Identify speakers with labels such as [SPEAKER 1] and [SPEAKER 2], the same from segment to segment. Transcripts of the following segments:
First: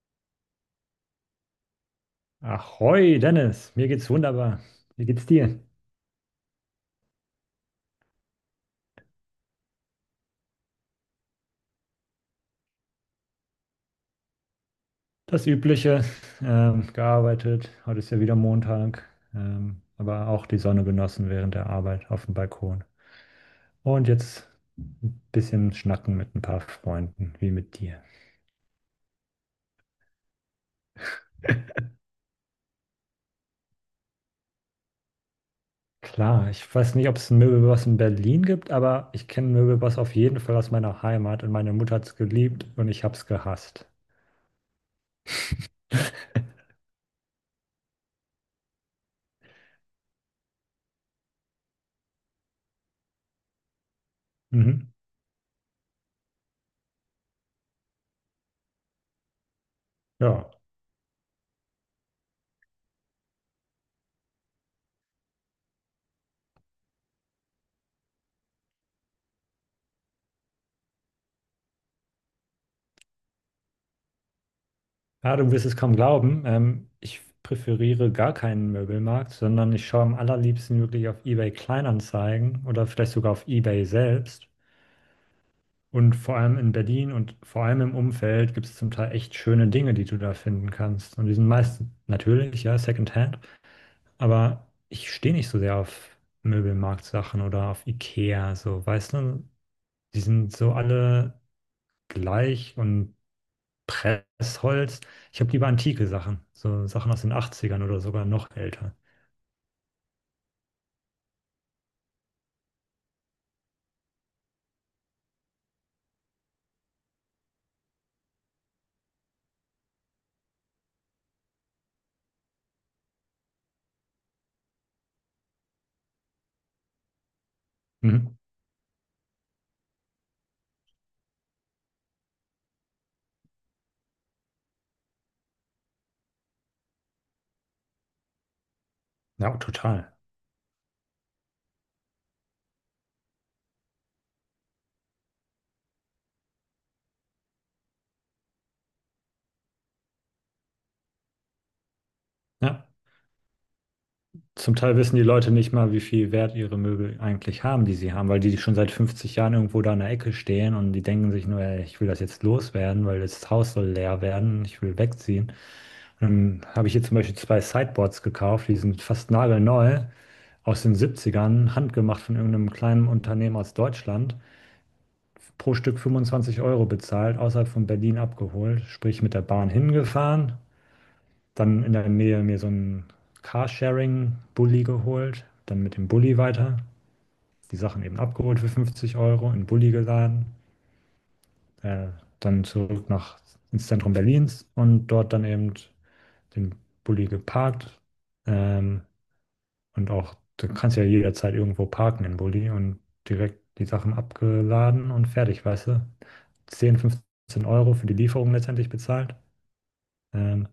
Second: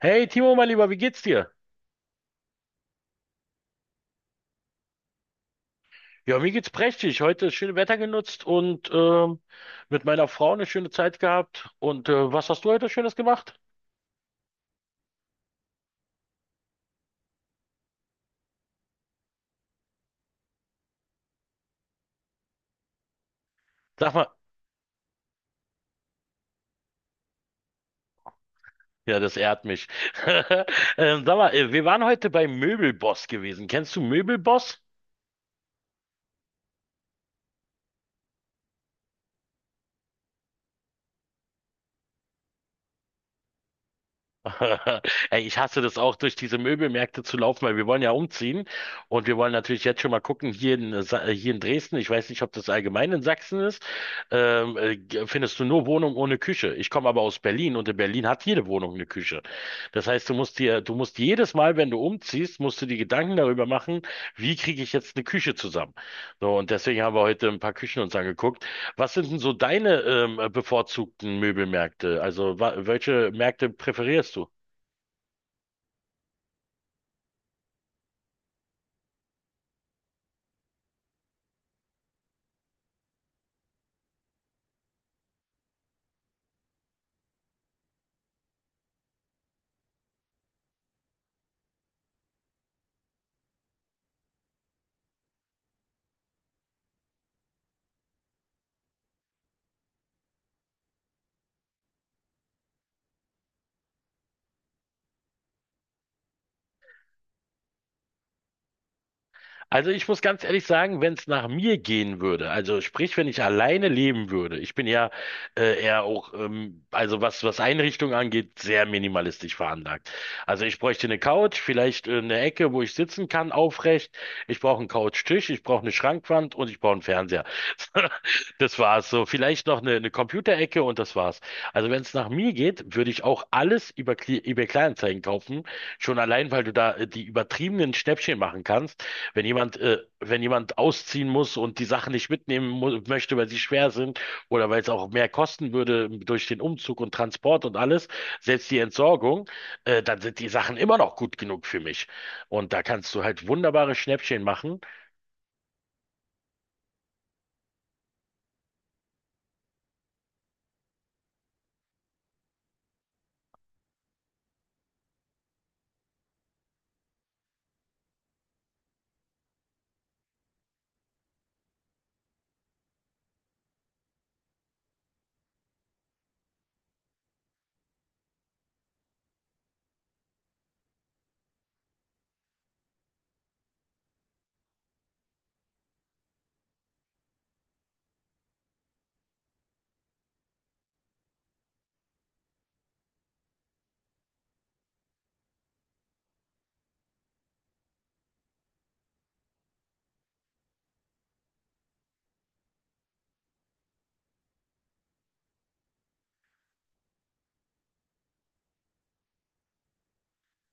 [SPEAKER 1] Hey Timo, mein Lieber, wie geht's dir?
[SPEAKER 2] Ahoi, Dennis, mir geht's wunderbar. Wie geht's dir?
[SPEAKER 1] Ja, mir geht's prächtig. Heute das schöne Wetter genutzt und mit meiner Frau eine schöne Zeit gehabt. Und was hast du heute Schönes gemacht?
[SPEAKER 2] Das Übliche, gearbeitet. Heute ist ja wieder Montag, aber auch die Sonne genossen während der Arbeit auf dem Balkon. Und
[SPEAKER 1] Sag mal,
[SPEAKER 2] jetzt ein bisschen schnacken mit ein paar Freunden, wie mit dir.
[SPEAKER 1] ja, das ehrt mich. Sag mal, wir waren heute bei Möbelboss gewesen. Kennst du Möbelboss?
[SPEAKER 2] Klar, ich weiß nicht, ob es einen Möbelboss in Berlin gibt, aber ich kenne einen Möbelboss auf jeden Fall aus meiner Heimat und meine Mutter hat's geliebt und ich hab's gehasst.
[SPEAKER 1] Ey, ich hasse das auch, durch diese Möbelmärkte zu laufen, weil wir wollen ja umziehen und wir wollen natürlich jetzt schon mal gucken, hier hier in Dresden. Ich weiß nicht, ob das allgemein in Sachsen ist,
[SPEAKER 2] Mhm.
[SPEAKER 1] findest du nur Wohnungen ohne Küche. Ich komme aber aus Berlin und in Berlin hat jede Wohnung eine Küche. Das heißt,
[SPEAKER 2] Ja,
[SPEAKER 1] du musst jedes Mal, wenn du umziehst, musst du dir Gedanken darüber machen, wie kriege ich jetzt eine Küche zusammen. So, und deswegen haben wir heute ein paar Küchen uns angeguckt. Was sind denn so deine bevorzugten Möbelmärkte? Also welche Märkte präferierst du?
[SPEAKER 2] ja, du wirst es kaum glauben. Ich präferiere gar keinen Möbelmarkt, sondern ich schaue am allerliebsten wirklich auf eBay Kleinanzeigen oder vielleicht sogar auf eBay selbst. Und vor allem in Berlin und vor allem im Umfeld gibt es zum Teil echt schöne Dinge, die du da finden kannst. Und die sind meist natürlich, ja, Secondhand. Aber ich stehe nicht so sehr auf Möbelmarktsachen oder auf IKEA, so, weißt du? Die sind so alle gleich und Pressholz. Ich habe lieber antike Sachen, so Sachen aus den 80ern oder sogar noch älter.
[SPEAKER 1] Also ich muss ganz ehrlich sagen, wenn es nach mir gehen würde, also sprich, wenn ich alleine leben würde, ich bin ja also was Einrichtung angeht, sehr minimalistisch veranlagt. Also ich bräuchte eine Couch, vielleicht eine Ecke, wo ich sitzen kann, aufrecht. Ich brauche einen Couchtisch, ich brauche eine Schrankwand und ich brauche einen Fernseher.
[SPEAKER 2] Mhm.
[SPEAKER 1] Das war's so. Vielleicht noch eine Computerecke und das war's. Also wenn es nach mir geht, würde ich auch alles über eBay Kleinanzeigen kaufen. Schon allein, weil du da die übertriebenen Schnäppchen machen kannst. Wenn
[SPEAKER 2] Ja, total.
[SPEAKER 1] wenn jemand ausziehen muss und die Sachen nicht mitnehmen möchte, weil sie schwer sind oder weil es auch mehr kosten würde durch den Umzug und Transport und alles, selbst die Entsorgung, dann sind die Sachen immer noch gut genug für mich. Und da
[SPEAKER 2] Ja.
[SPEAKER 1] kannst du halt wunderbare Schnäppchen
[SPEAKER 2] Zum
[SPEAKER 1] machen.
[SPEAKER 2] Teil wissen die Leute nicht mal, wie viel Wert ihre Möbel eigentlich haben, die sie haben, weil die schon seit 50 Jahren irgendwo da in der Ecke stehen, und die denken sich nur: ey, ich will das jetzt loswerden, weil das Haus soll leer werden, ich will wegziehen. Dann habe ich hier zum Beispiel zwei Sideboards gekauft, die sind fast nagelneu, aus den 70ern, handgemacht von irgendeinem kleinen Unternehmen aus Deutschland. Pro Stück 25 € bezahlt, außerhalb von Berlin abgeholt, sprich mit der Bahn hingefahren, dann in der Nähe mir so ein Carsharing-Bulli geholt, dann mit dem Bulli weiter, die Sachen eben abgeholt für 50 Euro, in den Bulli geladen, äh, dann zurück nach, ins Zentrum Berlins und dort dann eben den Bulli geparkt. ähm, Und auch, du kannst ja jederzeit irgendwo parken in Bulli und direkt die Sachen abgeladen und fertig, weißt du? 10, 15 € für die Lieferung letztendlich bezahlt. Ähm,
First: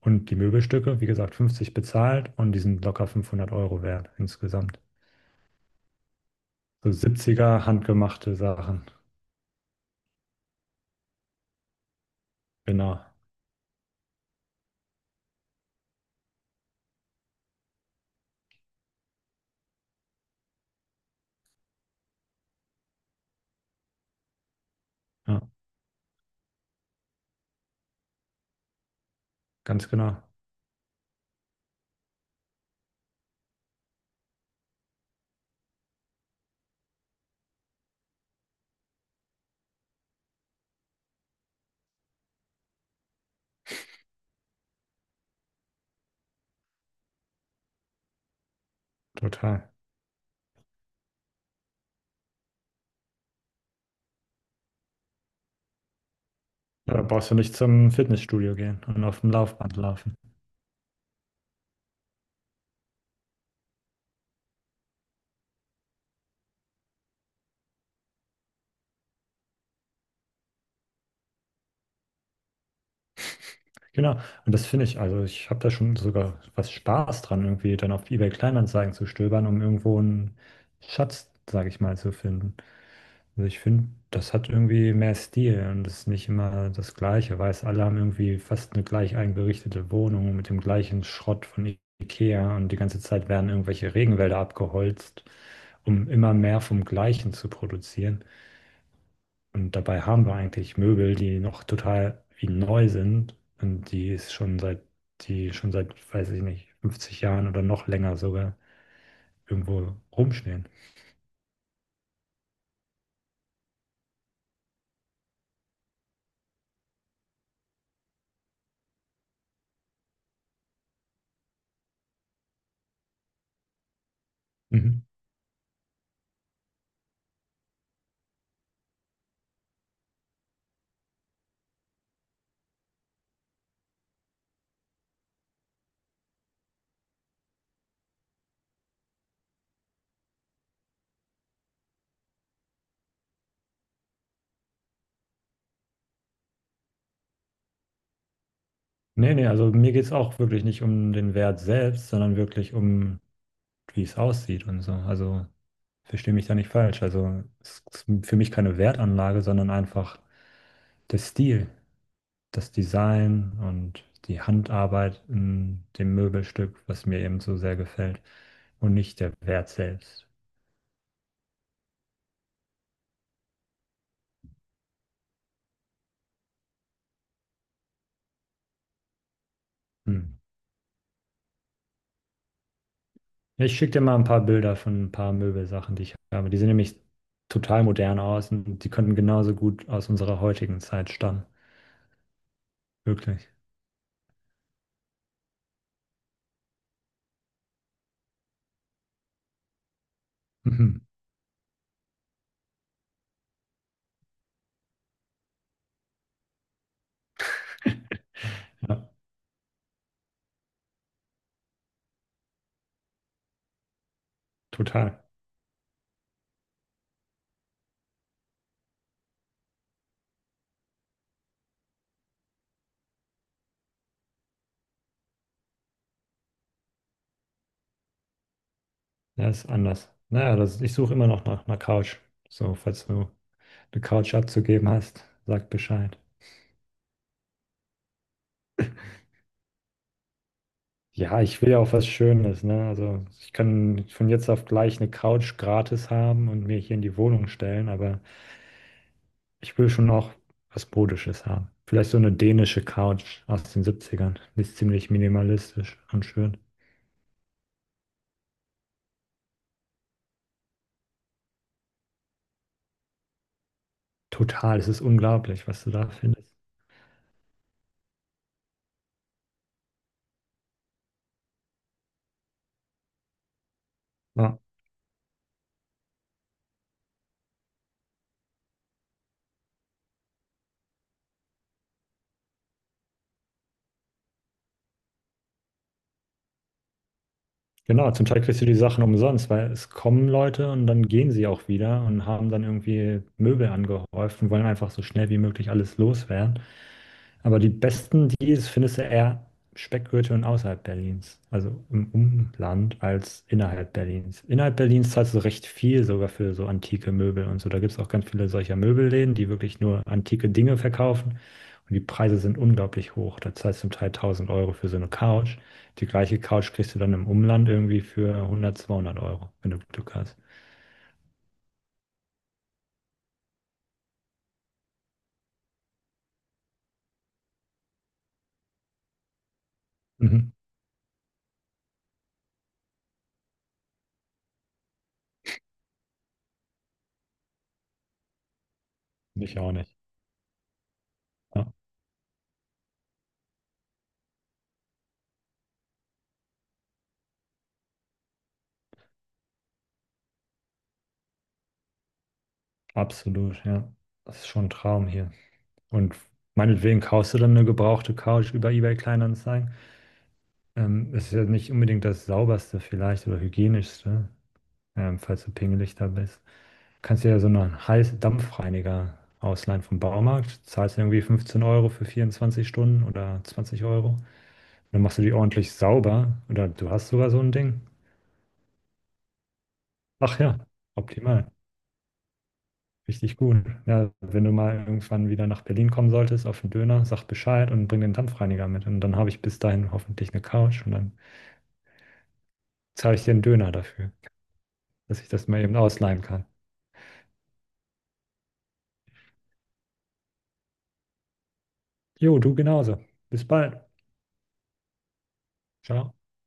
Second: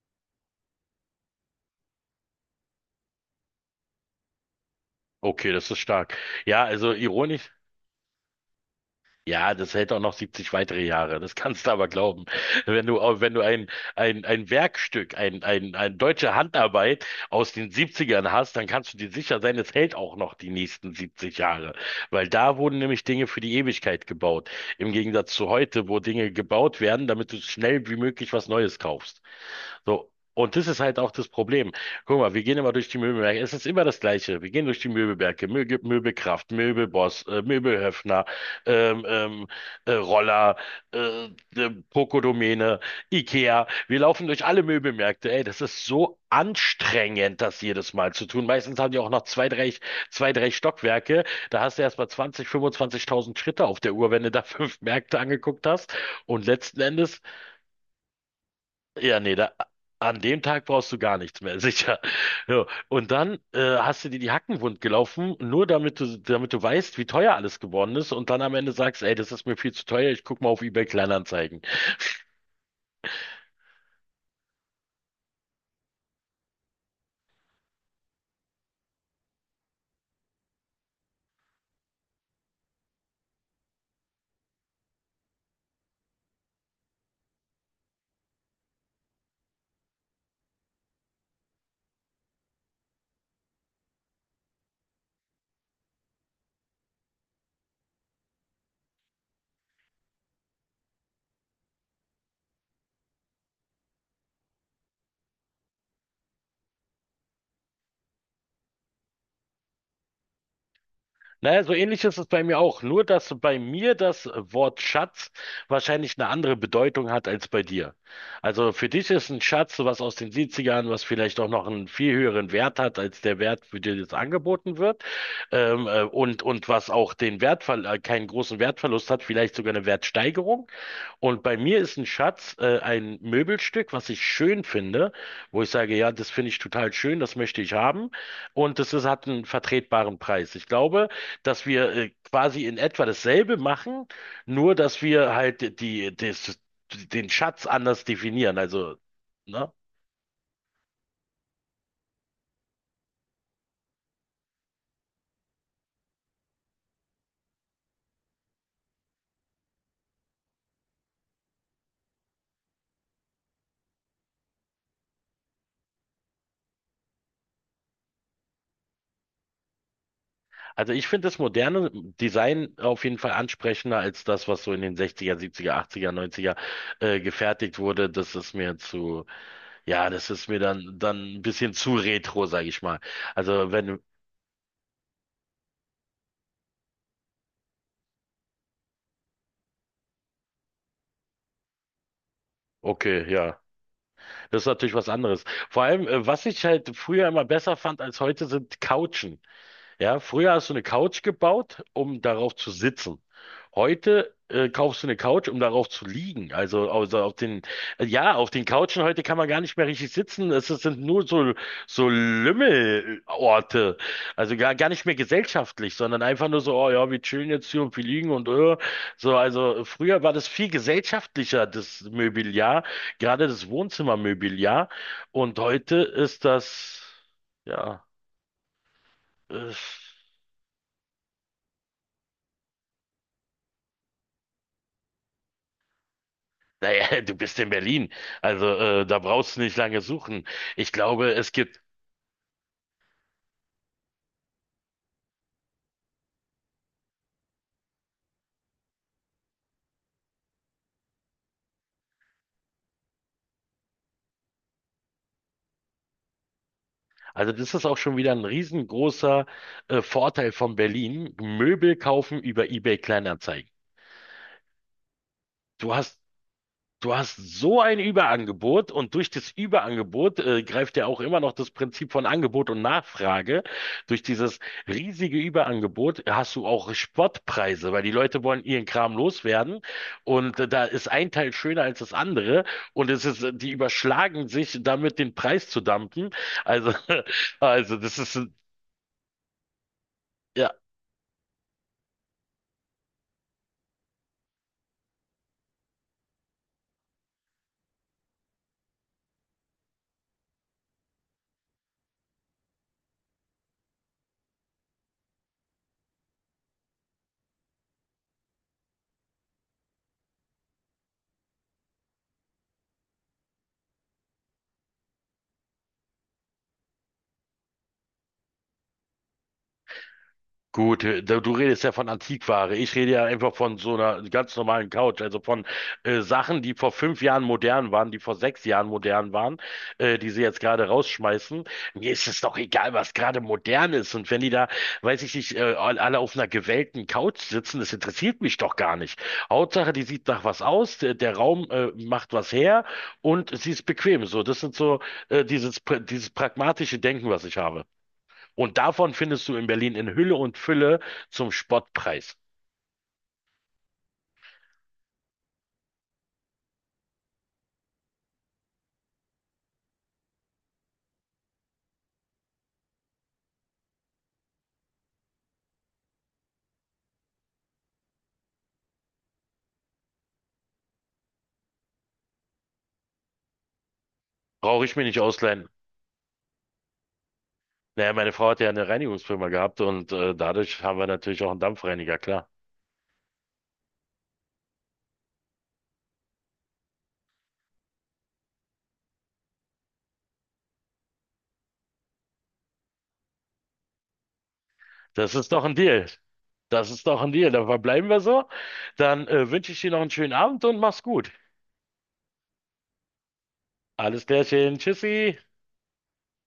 [SPEAKER 2] und die Möbelstücke, wie gesagt, 50 bezahlt, und die sind locker 500 € wert insgesamt.
[SPEAKER 1] Okay, das ist stark. Ja, also
[SPEAKER 2] So
[SPEAKER 1] ironisch.
[SPEAKER 2] 70 handgemachte Sachen.
[SPEAKER 1] Ja, das hält auch noch 70 weitere Jahre. Das kannst du aber glauben.
[SPEAKER 2] Genau.
[SPEAKER 1] Wenn du ein Werkstück, ein deutsche Handarbeit aus den 70ern hast, dann kannst du dir sicher sein, es hält auch noch die nächsten 70 Jahre. Weil da wurden nämlich Dinge für die Ewigkeit gebaut. Im Gegensatz
[SPEAKER 2] Ja,
[SPEAKER 1] zu heute, wo Dinge gebaut werden, damit du schnell wie möglich was Neues kaufst.
[SPEAKER 2] ganz
[SPEAKER 1] So.
[SPEAKER 2] genau.
[SPEAKER 1] Und das ist halt auch das Problem. Guck mal, wir gehen immer durch die Möbelwerke. Es ist immer das Gleiche. Wir gehen durch die Möbelwerke. Möbel, Möbelkraft, Möbelboss, Möbelhöfner, ähm, ähm, Roller, äh, Pokodomäne, Ikea. Wir laufen durch alle Möbelmärkte. Ey, das ist so anstrengend, das jedes Mal zu tun. Meistens haben die auch noch
[SPEAKER 2] Total.
[SPEAKER 1] zwei, drei Stockwerke. Da hast du erst mal 20, 25.000 Schritte auf der Uhr, wenn du da fünf Märkte angeguckt hast. Und letzten
[SPEAKER 2] Ja, da
[SPEAKER 1] Endes
[SPEAKER 2] brauchst du nicht zum Fitnessstudio gehen und
[SPEAKER 1] ja,
[SPEAKER 2] auf dem
[SPEAKER 1] nee,
[SPEAKER 2] Laufband laufen.
[SPEAKER 1] an dem Tag brauchst du gar nichts mehr, sicher. So, und dann hast du dir die Hacken wund gelaufen, nur damit damit du weißt, wie teuer alles geworden ist und dann am Ende sagst, ey, das ist mir viel zu teuer, ich guck mal auf eBay Kleinanzeigen.
[SPEAKER 2] Genau, und das finde ich, also ich habe da schon sogar was Spaß dran, irgendwie dann auf eBay Kleinanzeigen zu stöbern, um irgendwo einen Schatz, sage ich mal, zu finden. Also ich finde, das hat irgendwie mehr Stil und ist nicht immer das Gleiche, weil es alle haben irgendwie fast eine gleich eingerichtete Wohnung mit dem gleichen Schrott von IKEA, und die ganze Zeit werden irgendwelche Regenwälder abgeholzt, um immer mehr vom Gleichen zu produzieren. Und dabei haben wir eigentlich Möbel, die noch total wie neu sind und die schon seit, weiß ich nicht, 50 Jahren oder noch länger sogar irgendwo rumstehen.
[SPEAKER 1] Naja, so ähnlich ist es bei mir auch, nur dass bei mir das Wort Schatz wahrscheinlich eine andere Bedeutung hat als bei dir. Also für dich ist ein Schatz was aus den 70ern, was vielleicht auch noch einen viel höheren Wert hat als der Wert, für den es angeboten wird,
[SPEAKER 2] Mhm.
[SPEAKER 1] und was auch den Wertverl keinen großen Wertverlust hat, vielleicht sogar eine Wertsteigerung. Und bei mir ist ein Schatz ein Möbelstück, was ich schön finde, wo ich sage, ja, das finde ich total schön, das möchte ich haben. Und hat einen vertretbaren Preis. Ich glaube, dass wir quasi in etwa dasselbe machen, nur dass wir halt den Schatz anders definieren. Also,
[SPEAKER 2] Nee, nee, also
[SPEAKER 1] ne?
[SPEAKER 2] mir geht es auch wirklich nicht um den Wert selbst, sondern wirklich um, wie es aussieht und so. Also verstehe mich da nicht falsch. Also es ist für mich keine Wertanlage, sondern einfach der Stil, das Design und die Handarbeit in dem Möbelstück, was mir eben so sehr gefällt, und nicht der Wert selbst.
[SPEAKER 1] Also ich finde das moderne Design auf jeden Fall ansprechender als das, was so in den 60er, 70er, 80er, 90er gefertigt wurde. Das ist mir zu. Ja,
[SPEAKER 2] Hm.
[SPEAKER 1] das ist mir dann ein bisschen zu retro, sage ich mal.
[SPEAKER 2] Ja,
[SPEAKER 1] Also
[SPEAKER 2] ich schicke
[SPEAKER 1] wenn,
[SPEAKER 2] dir mal ein paar Bilder von ein paar Möbelsachen, die ich habe. Die sehen nämlich total modern aus, und die könnten genauso gut aus unserer heutigen Zeit stammen.
[SPEAKER 1] okay,
[SPEAKER 2] Wirklich.
[SPEAKER 1] ja, das ist natürlich was anderes. Vor allem, was ich halt früher immer besser fand als heute, sind Couchen. Ja, früher hast du eine
[SPEAKER 2] Mhm.
[SPEAKER 1] Couch gebaut, um darauf zu sitzen. Heute kaufst du eine Couch, um darauf zu liegen. Also auf den Couchen
[SPEAKER 2] Ja,
[SPEAKER 1] heute kann man gar nicht mehr richtig sitzen. Es sind nur so, so Lümmelorte. Also gar nicht
[SPEAKER 2] total.
[SPEAKER 1] mehr gesellschaftlich, sondern einfach nur so, oh ja, wir chillen jetzt hier und wir liegen und. So, also früher war das viel gesellschaftlicher, das Mobiliar, gerade das Wohnzimmermobiliar. Und heute ist das, ja.
[SPEAKER 2] Ja, ist
[SPEAKER 1] äh,
[SPEAKER 2] anders. Naja, ich suche immer noch nach einer Couch. So, falls du eine Couch abzugeben hast, sag Bescheid.
[SPEAKER 1] Naja, du bist in Berlin. Also da brauchst du nicht lange suchen. Ich glaube,
[SPEAKER 2] Ja, ich will ja auch was Schönes, ne? Also ich kann von jetzt auf gleich eine Couch gratis haben und mir hier in die Wohnung stellen, aber ich will schon auch was Modisches haben. Vielleicht so eine dänische Couch aus den Siebzigern. Die ist ziemlich minimalistisch und schön.
[SPEAKER 1] also das ist auch schon wieder ein riesengroßer Vorteil von Berlin. Möbel kaufen über eBay Kleinanzeigen.
[SPEAKER 2] Total, es ist unglaublich, was du
[SPEAKER 1] Du
[SPEAKER 2] da
[SPEAKER 1] hast
[SPEAKER 2] findest.
[SPEAKER 1] Du hast so ein Überangebot und durch das Überangebot greift ja auch immer noch das Prinzip von Angebot und Nachfrage. Durch dieses
[SPEAKER 2] Ja.
[SPEAKER 1] riesige Überangebot hast du auch Spottpreise, weil die Leute wollen ihren Kram loswerden und da ist ein Teil schöner als das andere und die überschlagen sich damit den Preis zu dumpen. Also, also
[SPEAKER 2] Genau,
[SPEAKER 1] das
[SPEAKER 2] zum
[SPEAKER 1] ist
[SPEAKER 2] Teil kriegst du die Sachen umsonst, weil es kommen
[SPEAKER 1] äh,
[SPEAKER 2] Leute und dann gehen sie auch wieder und haben dann irgendwie Möbel angehäuft und wollen einfach so schnell wie möglich alles loswerden. Aber die besten Deals findest du eher Speckgürtel und außerhalb Berlins, also im Umland als innerhalb Berlins. Innerhalb Berlins zahlst du recht viel sogar für so antike Möbel und so. Da gibt es auch ganz viele solcher Möbelläden, die wirklich nur antike Dinge verkaufen. Und die Preise sind unglaublich hoch. Da zahlst du zum Teil 1.000 € für so eine Couch. Die gleiche Couch kriegst du dann im Umland irgendwie für 100, 200 Euro, wenn du Glück hast.
[SPEAKER 1] gut. Du redest ja von Antiquare. Ich rede ja einfach von so einer ganz normalen Couch, also von Sachen, die vor fünf Jahren modern waren, die vor sechs Jahren modern waren, die sie
[SPEAKER 2] Mhm.
[SPEAKER 1] jetzt gerade rausschmeißen. Mir ist es doch egal, was gerade modern ist. Und wenn weiß ich nicht, alle auf einer gewellten Couch sitzen, das interessiert mich doch gar nicht.
[SPEAKER 2] Ich auch
[SPEAKER 1] Hauptsache,
[SPEAKER 2] nicht.
[SPEAKER 1] die sieht nach was aus, der
[SPEAKER 2] Ja,
[SPEAKER 1] Raum macht was her und sie ist bequem. So, das sind so dieses pragmatische Denken, was ich habe. Und davon findest du in Berlin in Hülle und Fülle zum Spottpreis.
[SPEAKER 2] absolut, ja. Das ist schon ein Traum hier. Und meinetwegen kaufst du dann eine gebrauchte Couch über eBay Kleinanzeigen. Ist ja nicht unbedingt das sauberste vielleicht oder hygienischste, falls du pingelig da bist. Kannst dir ja so einen heißen Dampfreiniger ausleihen vom Baumarkt. Zahlst ja irgendwie 15 € für 24 Stunden oder 20 Euro.
[SPEAKER 1] Brauche ich
[SPEAKER 2] Dann
[SPEAKER 1] mir
[SPEAKER 2] machst
[SPEAKER 1] nicht
[SPEAKER 2] du die
[SPEAKER 1] ausleihen.
[SPEAKER 2] ordentlich sauber, oder du hast sogar so ein Ding.
[SPEAKER 1] Naja, meine Frau hat ja eine Reinigungsfirma gehabt und
[SPEAKER 2] Ach ja,
[SPEAKER 1] dadurch haben wir natürlich auch
[SPEAKER 2] optimal.
[SPEAKER 1] einen Dampfreiniger, klar.
[SPEAKER 2] Richtig gut. Ja, wenn du mal irgendwann wieder nach Berlin kommen solltest, auf den Döner, sag Bescheid und bring den Dampfreiniger mit. Und dann habe ich bis dahin hoffentlich eine Couch, und dann zahle ich dir einen Döner dafür, dass ich
[SPEAKER 1] Das
[SPEAKER 2] das
[SPEAKER 1] ist
[SPEAKER 2] mal
[SPEAKER 1] doch
[SPEAKER 2] eben
[SPEAKER 1] ein Deal.
[SPEAKER 2] ausleihen kann.
[SPEAKER 1] Das ist doch ein Deal. Dann verbleiben wir so. Dann wünsche ich dir noch einen schönen Abend und mach's gut.
[SPEAKER 2] Jo, du genauso. Bis bald.
[SPEAKER 1] Alles Klärchen. Tschüssi.
[SPEAKER 2] Ciao.